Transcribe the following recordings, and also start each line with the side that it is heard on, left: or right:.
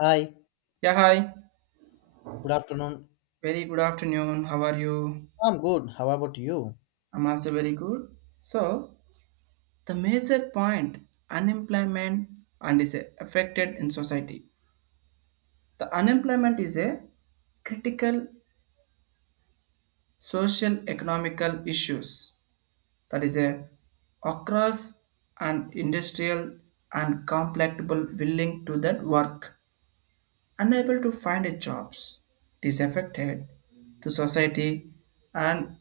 left: Hi,
right: Yeah, hi.
left: good afternoon.
right: Very good afternoon. How are you?
left: I'm good. How about you?
right: I'm also very good. So, the major point unemployment and is affected in society. The unemployment is a critical social economical issues that is a across an industrial and complex people willing to that work unable to find a jobs, it is affected to society and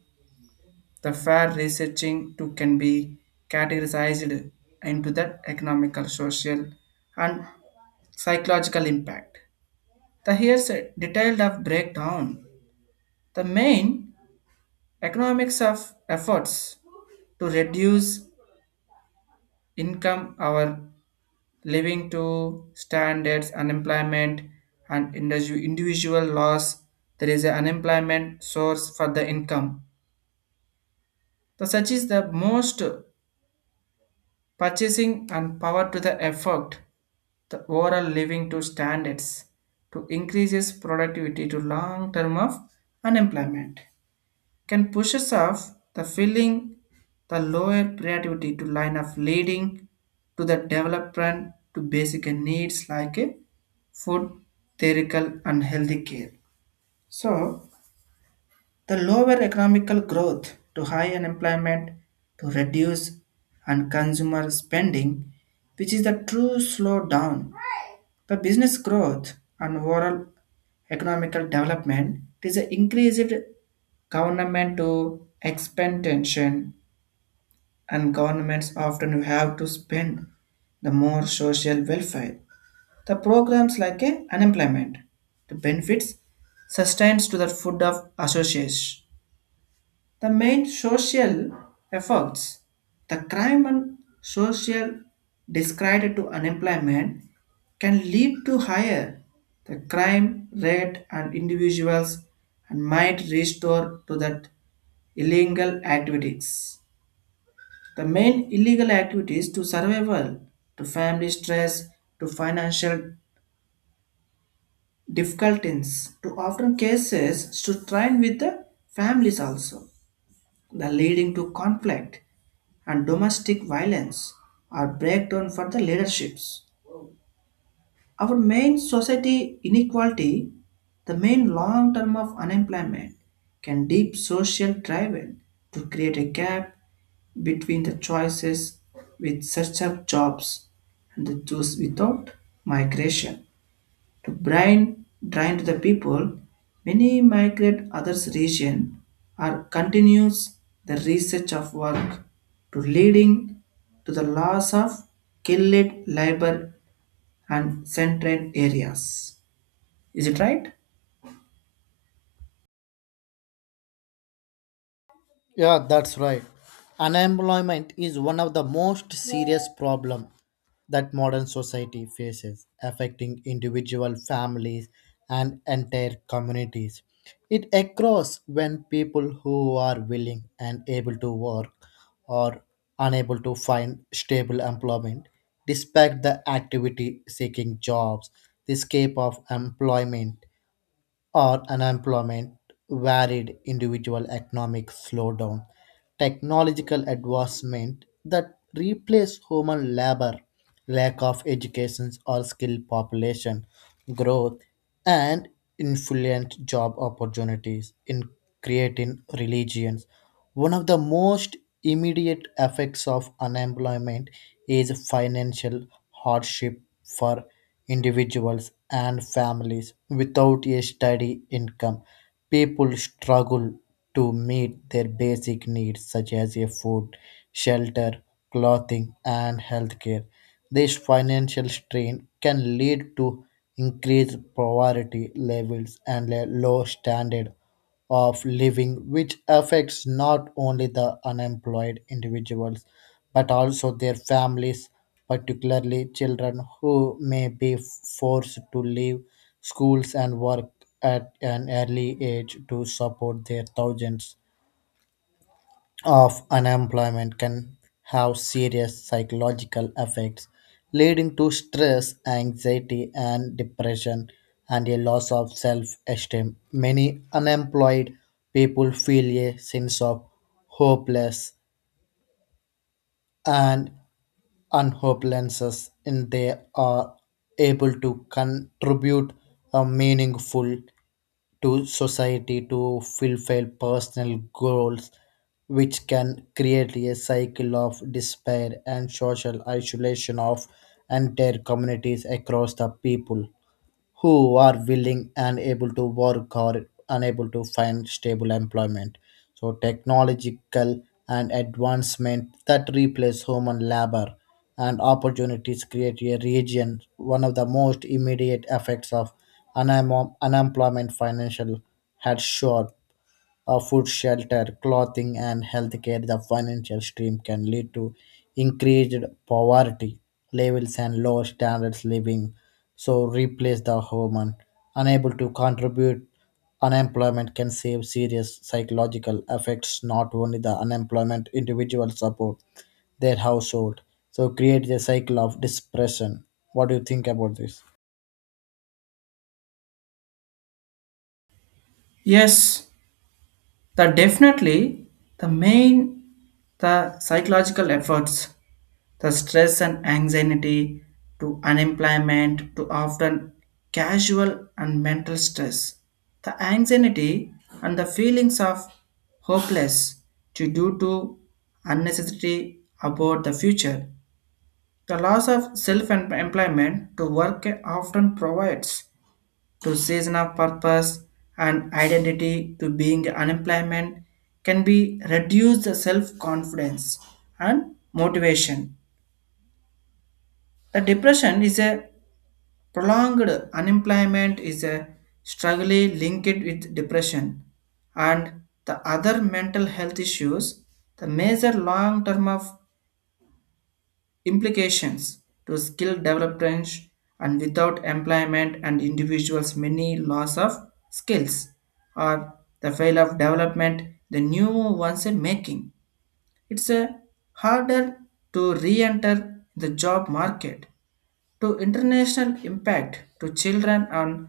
right: the fair researching too can be categorized into the economical, social, and psychological impact. The here's a detailed of breakdown. The main economics of efforts to reduce income our living to standards, unemployment, and individual loss. There is an unemployment source for the income. The such is the most purchasing and power to the effort, the overall living to standards to increases productivity to long term of unemployment can push us off the filling the lower productivity to line of leading to the development to basic needs like a food, theoretical and healthy care. So the lower economical growth to high unemployment to reduce and consumer spending, which is the true slowdown. The business growth and overall economical development is an increased government to expend tension and governments often have to spend the more social welfare. The programs like a unemployment, the benefits sustains to the food of association, the main social efforts, the crime and social discredit to unemployment can lead to higher the crime rate and individuals and might restore to that illegal activities. The main illegal activities to survival, to family stress, to financial difficulties, to often cases to train with the families also, the leading to conflict and domestic violence are breakdown for the leaderships. Our main society inequality, the main long term of unemployment, can deep social driven to create a gap between the choices with such up jobs and the choose without migration to blind the people, many migrate others region or continues the research of work to leading to the loss of skilled labor and central areas. Is it right?
left: Yeah, that's right. Unemployment is one of the most serious problem that modern society faces, affecting individual families and entire communities. It occurs when people who are willing and able to work are unable to find stable employment despite the activity seeking jobs. The escape of employment or unemployment, varied individual economic slowdown, technological advancement that replace human labor, lack of education or skilled population growth, and influent job opportunities in creating religions. One of the most immediate effects of unemployment is financial hardship for individuals and families without a steady income. People struggle to meet their basic needs such as a food, shelter, clothing, and healthcare. This financial strain can lead to increased poverty levels, and a low standard of living, which affects not only the unemployed individuals but also their families, particularly children who may be forced to leave schools and work at an early age to support their thousands of unemployment can have serious psychological effects, leading to stress, anxiety, and depression, and a loss of self esteem. Many unemployed people feel a sense of hopeless and on hope lenses and they are able to contribute a meaningful to society to fulfill personal goals which can create a cycle of despair and social isolation of entire communities across the people who are willing and able to work or unable to find stable employment. So, technological and advancement that replace human labor and opportunities create a region. One of the most immediate effects of unemployment financial had short food, shelter, clothing, and healthcare, the financial stream can lead to increased poverty levels and low standards living. So replace the human unable to contribute. Unemployment can save serious psychological effects, not only the unemployment individual support their household. So create a cycle of depression. What do you think about this?
right: Yes, the definitely the main the psychological efforts, the stress and anxiety to unemployment to often casual and mental stress. The anxiety and the feelings of hopeless to due to unnecessary about the future. The loss of self-employment to work often provides to season of purpose and identity to being unemployment can be reduce the self-confidence and motivation, the depression is a prolonged unemployment is a struggle linked with depression and the other mental health issues, the major long term of implications to skill development and without employment and individuals many loss of skills or the fail of development the new ones in making it's a harder to re-enter the job market. To international impact to children and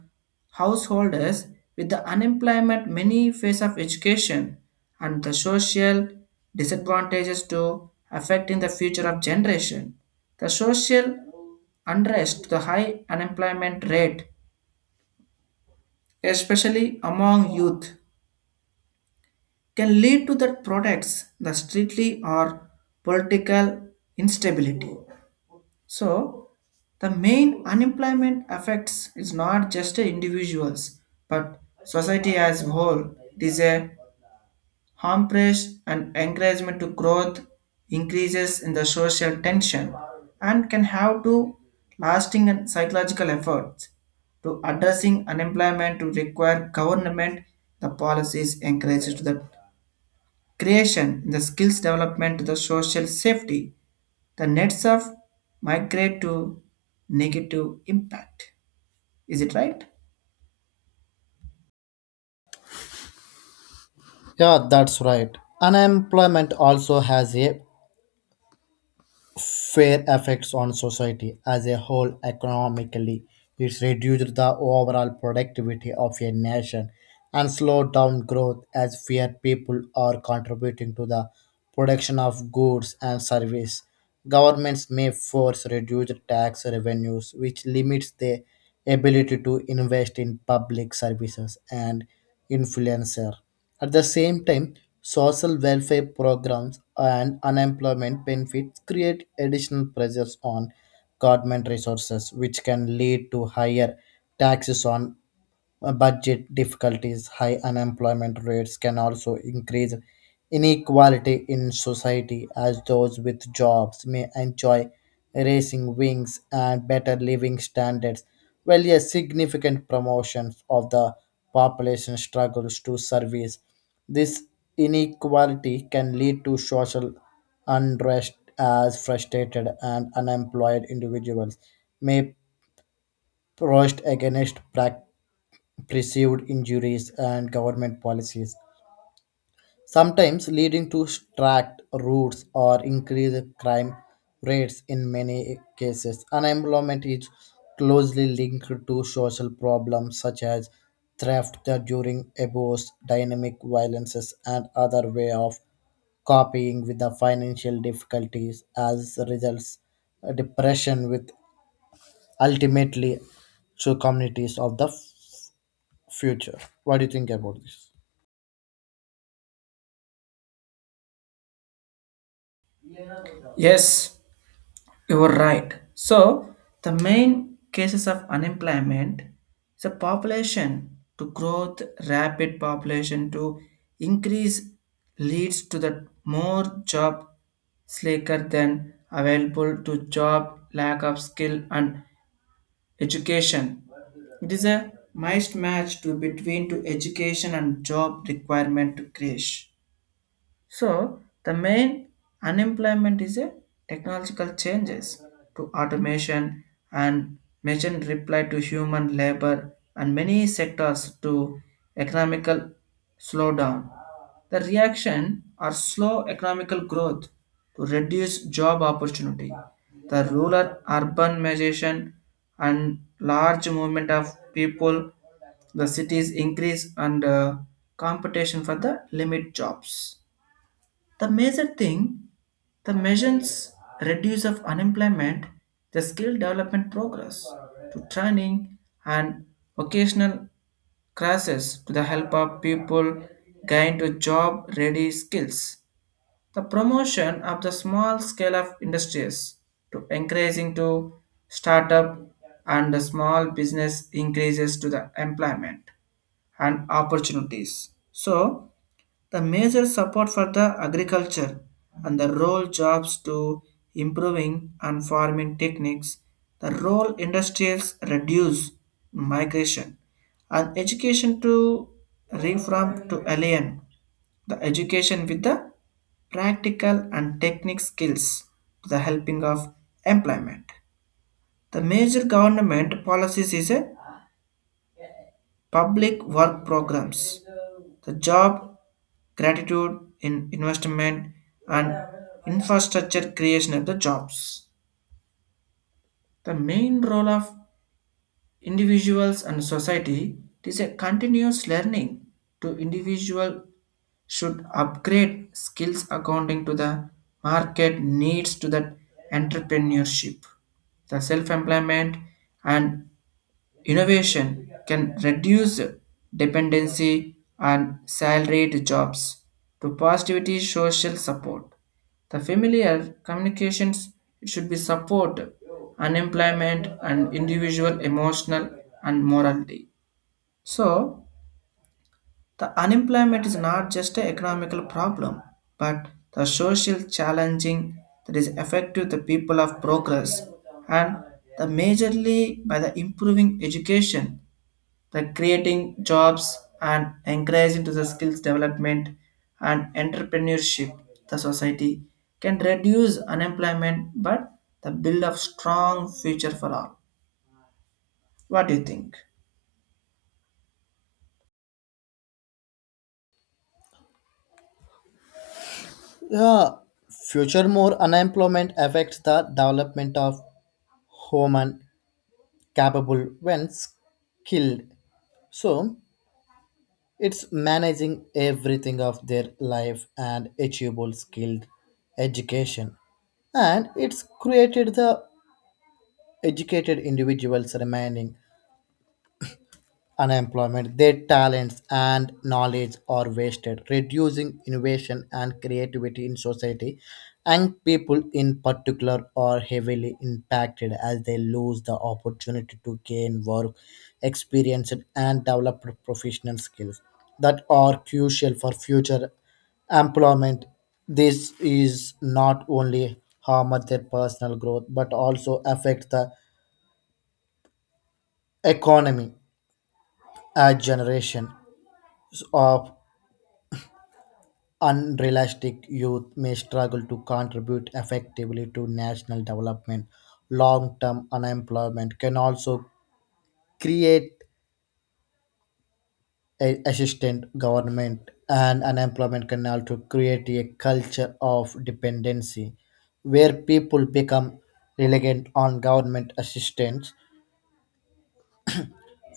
right: householders with the unemployment many phase of education and the social disadvantages to affecting the future of generation. The social unrest, the high unemployment rate, especially among youth, can lead to the products, the streetly or political instability. So, the main unemployment affects is not just individuals but society as a whole. It is a harm press and encouragement to growth, increases in the social tension and can have to lasting and psychological efforts to addressing unemployment to require government the policies encourage to the creation in the skills development to the social safety the nets of migrate to negative impact. Is it right?
left: Yeah, that's right. Unemployment also has a fair effects on society as a whole economically. It's reduced the overall productivity of a nation and slowed down growth as fewer people are contributing to the production of goods and service. Governments may force reduced tax revenues, which limits the ability to invest in public services and influencer. At the same time, social welfare programs and unemployment benefits create additional pressures on government resources, which can lead to higher taxes on budget difficulties, high unemployment rates can also increase inequality in society as those with jobs may enjoy raising wings and better living standards, while a significant promotion of the population struggles to service. This inequality can lead to social unrest as frustrated and unemployed individuals may protest against perceived injuries and government policies, sometimes leading to tracked routes or increased crime rates in many cases. Unemployment is closely linked to social problems such as theft during abuse, dynamic violences, and other way of copying with the financial difficulties as results depression with ultimately to communities of the future. What do you think about this?
right: Yes, you were right. So, the main cases of unemployment is a population to growth, rapid population to increase leads to the more job slacker than available to job, lack of skill and education. It is a mismatch to between to education and job requirement to crash. So the main unemployment is a technological changes to automation and machine reply to human labor and many sectors to economical slowdown. The reaction are slow economical growth to reduce job opportunity. The rural urbanization and large movement of people, the cities increase and competition for the limit jobs, the major thing, the measures reduce of unemployment, the skill development progress to training and vocational classes to the help of people gain to job ready skills. The promotion of the small scale of industries to encouraging to startup and the small business increases to the employment and opportunities. So the major support for the agriculture and the role jobs to improving and farming techniques, the role industrials reduce migration and education to reform to alien the education with the practical and technical skills to the helping of employment. The major government policies is a public work programs, the job gratitude in investment and infrastructure creation of the jobs. The main role of individuals and society is a continuous learning to individual should upgrade skills according to the market needs to that entrepreneurship, the self-employment and innovation can reduce dependency on salaried jobs to positivity social support. The familiar communications should be support unemployment and individual emotional and morality. So the unemployment is not just an economical problem, but the social challenging that is affecting the people of progress and the majorly by the improving education, the creating jobs and encouraging to the skills development and entrepreneurship, the society can reduce unemployment but the build of strong future for all. What do you think?
left: Yeah, future more unemployment affects the development of human capable when skilled. So it's managing everything of their life and achievable skilled education. And it's created the educated individuals remaining unemployment, their talents and knowledge are wasted, reducing innovation and creativity in society. Young people, in particular, are heavily impacted as they lose the opportunity to gain work experience and develop professional skills that are crucial for future employment. This is not only harm their personal growth but also affect the economy. A generation of unrealistic youth may struggle to contribute effectively to national development. Long term unemployment can also create a assistant government, and unemployment can also create a culture of dependency where people become reliant on government assistance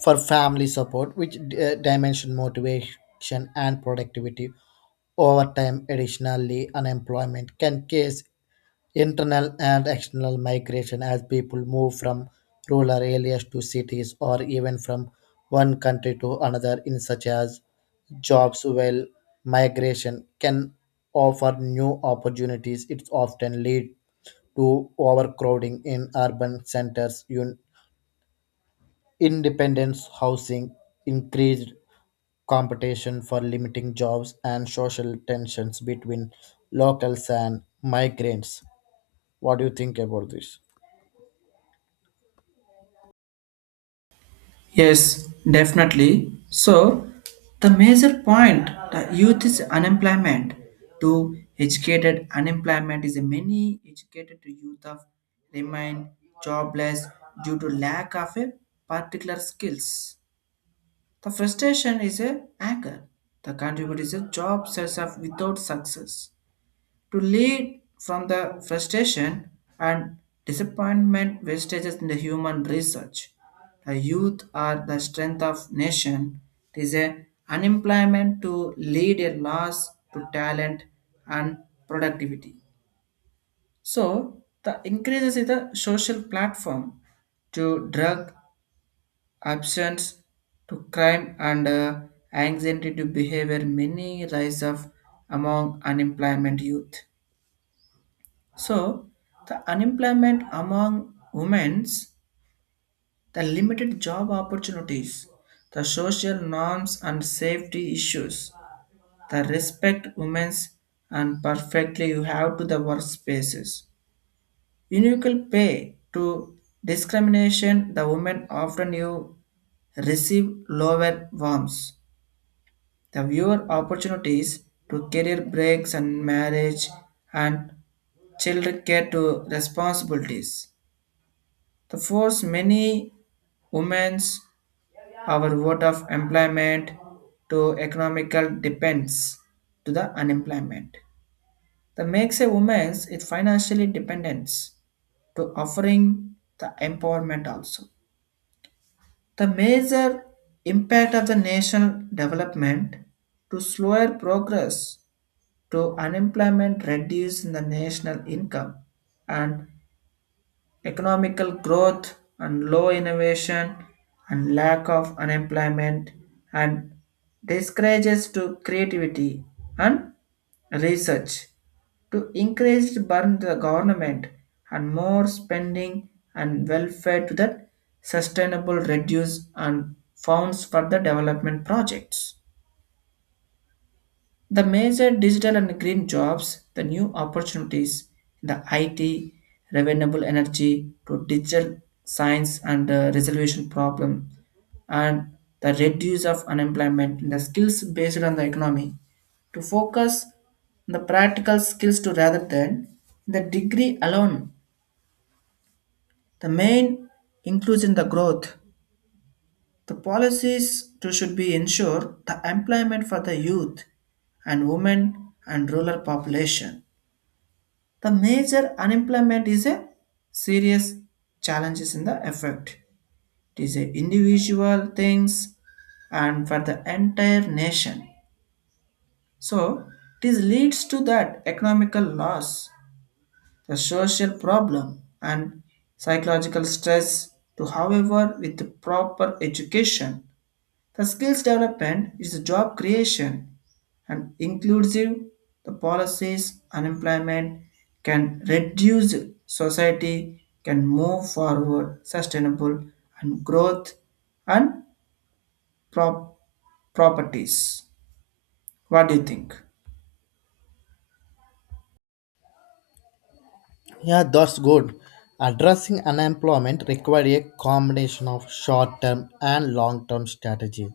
left: for family support, which dimension motivation and productivity over time. Additionally, unemployment can cause internal and external migration as people move from rural areas to cities or even from one country to another in such as jobs while migration can offer new opportunities it often lead to overcrowding in urban centers independence housing increased competition for limiting jobs and social tensions between locals and migrants. What do you think about this?
right: Yes, definitely. So, the major point the youth is unemployment. To educated unemployment is a many educated youth of remain jobless due to lack of a particular skills. The frustration is a anger. The contributor is a job sets up without success. To lead from the frustration and disappointment wastages in the human research. The youth are the strength of nation. It is a unemployment to lead a loss to talent and productivity. So the increases in the social platform to drug absence to crime and anxiety to behavior many rise of among unemployment youth, so the unemployment among women's, the limited job opportunities, the social norms and safety issues, the respect women's and perfectly you have to the workspaces, unequal pay to discrimination the women often you receive lower worms, the viewer opportunities to career breaks and marriage and children care to responsibilities. The force many women's our vote of employment to economical depends to the unemployment. That makes a woman's it financially dependence to offering the empowerment also. The major impact of the national development to slower progress to unemployment reduce the national income and economical growth and low innovation and lack of unemployment and discourages to creativity and research to increase to burn the government and more spending and welfare to the sustainable reduce and funds for the development projects. The major digital and green jobs, the new opportunities in the IT, renewable energy to digital science and resolution problem, and the reduce of unemployment in the skills based on the economy to focus the practical skills to rather than the degree alone. The main includes in the growth. The policies to should be ensure the employment for the youth and women and rural population. The major unemployment is a serious challenges in the effect. It is a individual things and for the entire nation. So it is leads to that economical loss, the social problem and psychological stress to however with the proper education, the skills development is a job creation and inclusive the policies unemployment can reduce, society can move forward sustainable and growth and prop- properties. What do you think?
left: Yeah, that's good. Addressing unemployment requires a combination of short-term and long-term strategy.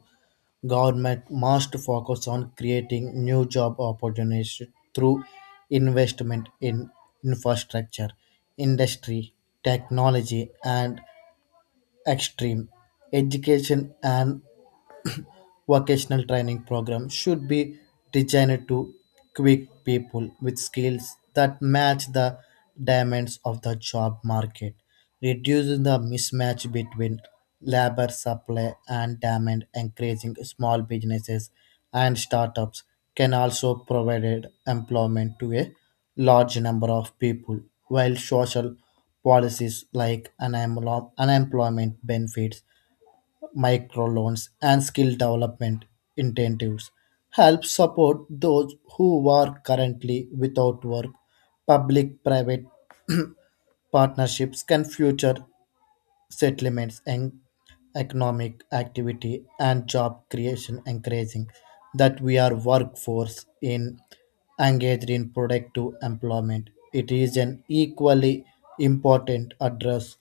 left: Government must focus on creating new job opportunities through investment in infrastructure, industry, technology, and extreme education and vocational training program should be designed to equip people with skills that match the demands of the job market, reducing the mismatch between labor supply and demand, encouraging small businesses and startups can also provide employment to a large number of people, while social policies like unemployment benefits microloans and skill development incentives help support those who are currently without work. Public private partnerships can future settlements and economic activity and job creation, encouraging that we are workforce in engaged in productive employment. It is an equally important address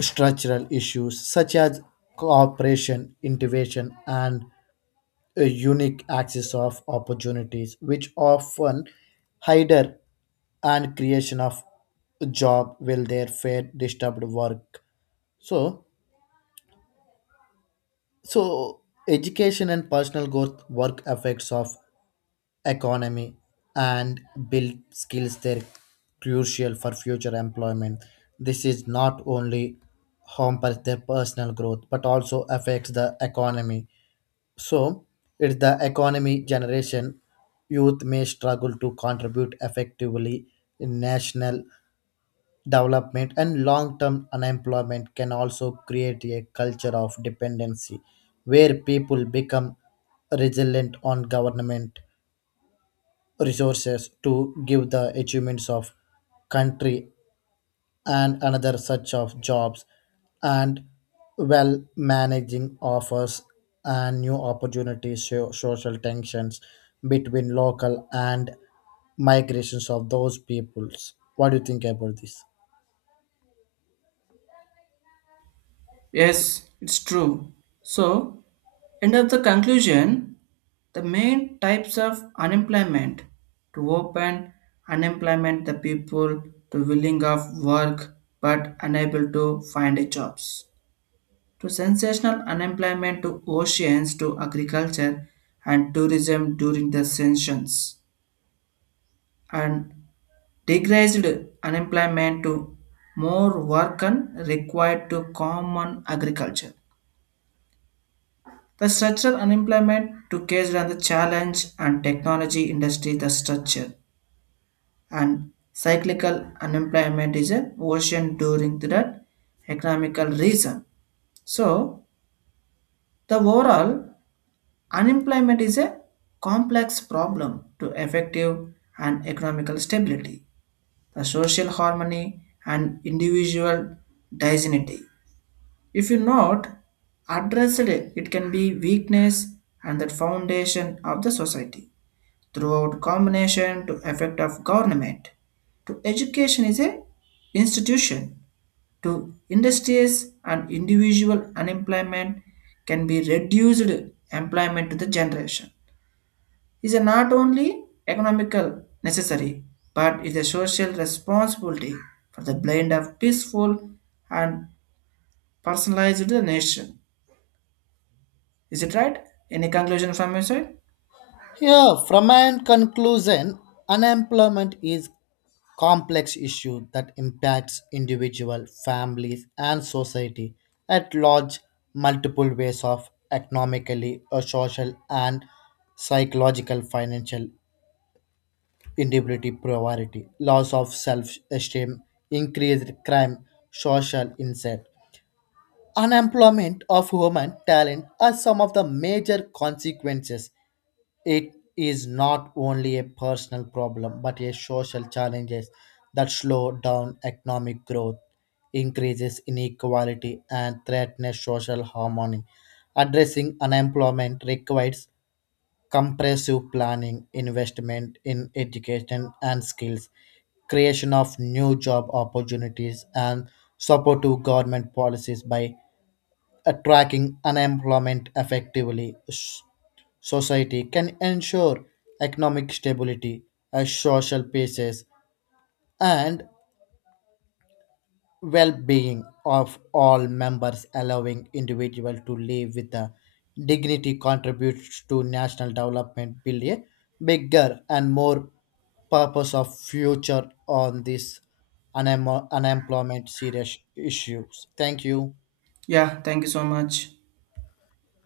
left: structural issues such as cooperation, innovation, and a unique access of opportunities, which often hinder and creation of job will their fair disturbed work. So, so education and personal growth work effects of economy and build skills that are crucial for future employment. This is not only hampers their personal growth but also affects the economy. So, it's the economy generation youth may struggle to contribute effectively in national development and long-term unemployment can also create a culture of dependency where people become resilient on government resources to give the achievements of country and another such of jobs and well managing offers and new opportunities social tensions between local and migrations of those peoples. What do you think about this?
right: Yes, it's true. So, end of the conclusion, the main types of unemployment to open unemployment the people to willing of work but unable to find a jobs, to sensational unemployment to oceans to agriculture and tourism during the sanctions, and degraded unemployment to more work and required to common agriculture. The structural unemployment to case on the challenge and technology industry the structure, and cyclical unemployment is a ocean during that economical reason. So the overall unemployment is a complex problem to effective and economical stability, the social harmony and individual dignity. If you not address it, it can be weakness and the foundation of the society. Throughout combination to effect of government to education is a institution to industries and individual unemployment can be reduced, employment to the generation is a not only economical necessary but is a social responsibility for the blend of peaceful and personalized to the nation. Is it right? Any conclusion from your side?
left: Here, from my conclusion, unemployment is complex issue that impacts individual families and society at large multiple ways of economically or social and psychological financial instability poverty loss of self-esteem increased crime social insight unemployment of human talent are some of the major consequences. It is not only a personal problem but a social challenge that slow down economic growth, increases inequality, and threatens social harmony. Addressing unemployment requires comprehensive planning, investment in education and skills, creation of new job opportunities, and supportive government policies by tracking unemployment effectively society can ensure economic stability a social basis and well-being of all members allowing individual to live with a dignity contributes to national development build a bigger and more purpose of future on this unemployment serious issues. Thank you.
right: Yeah, thank you so much.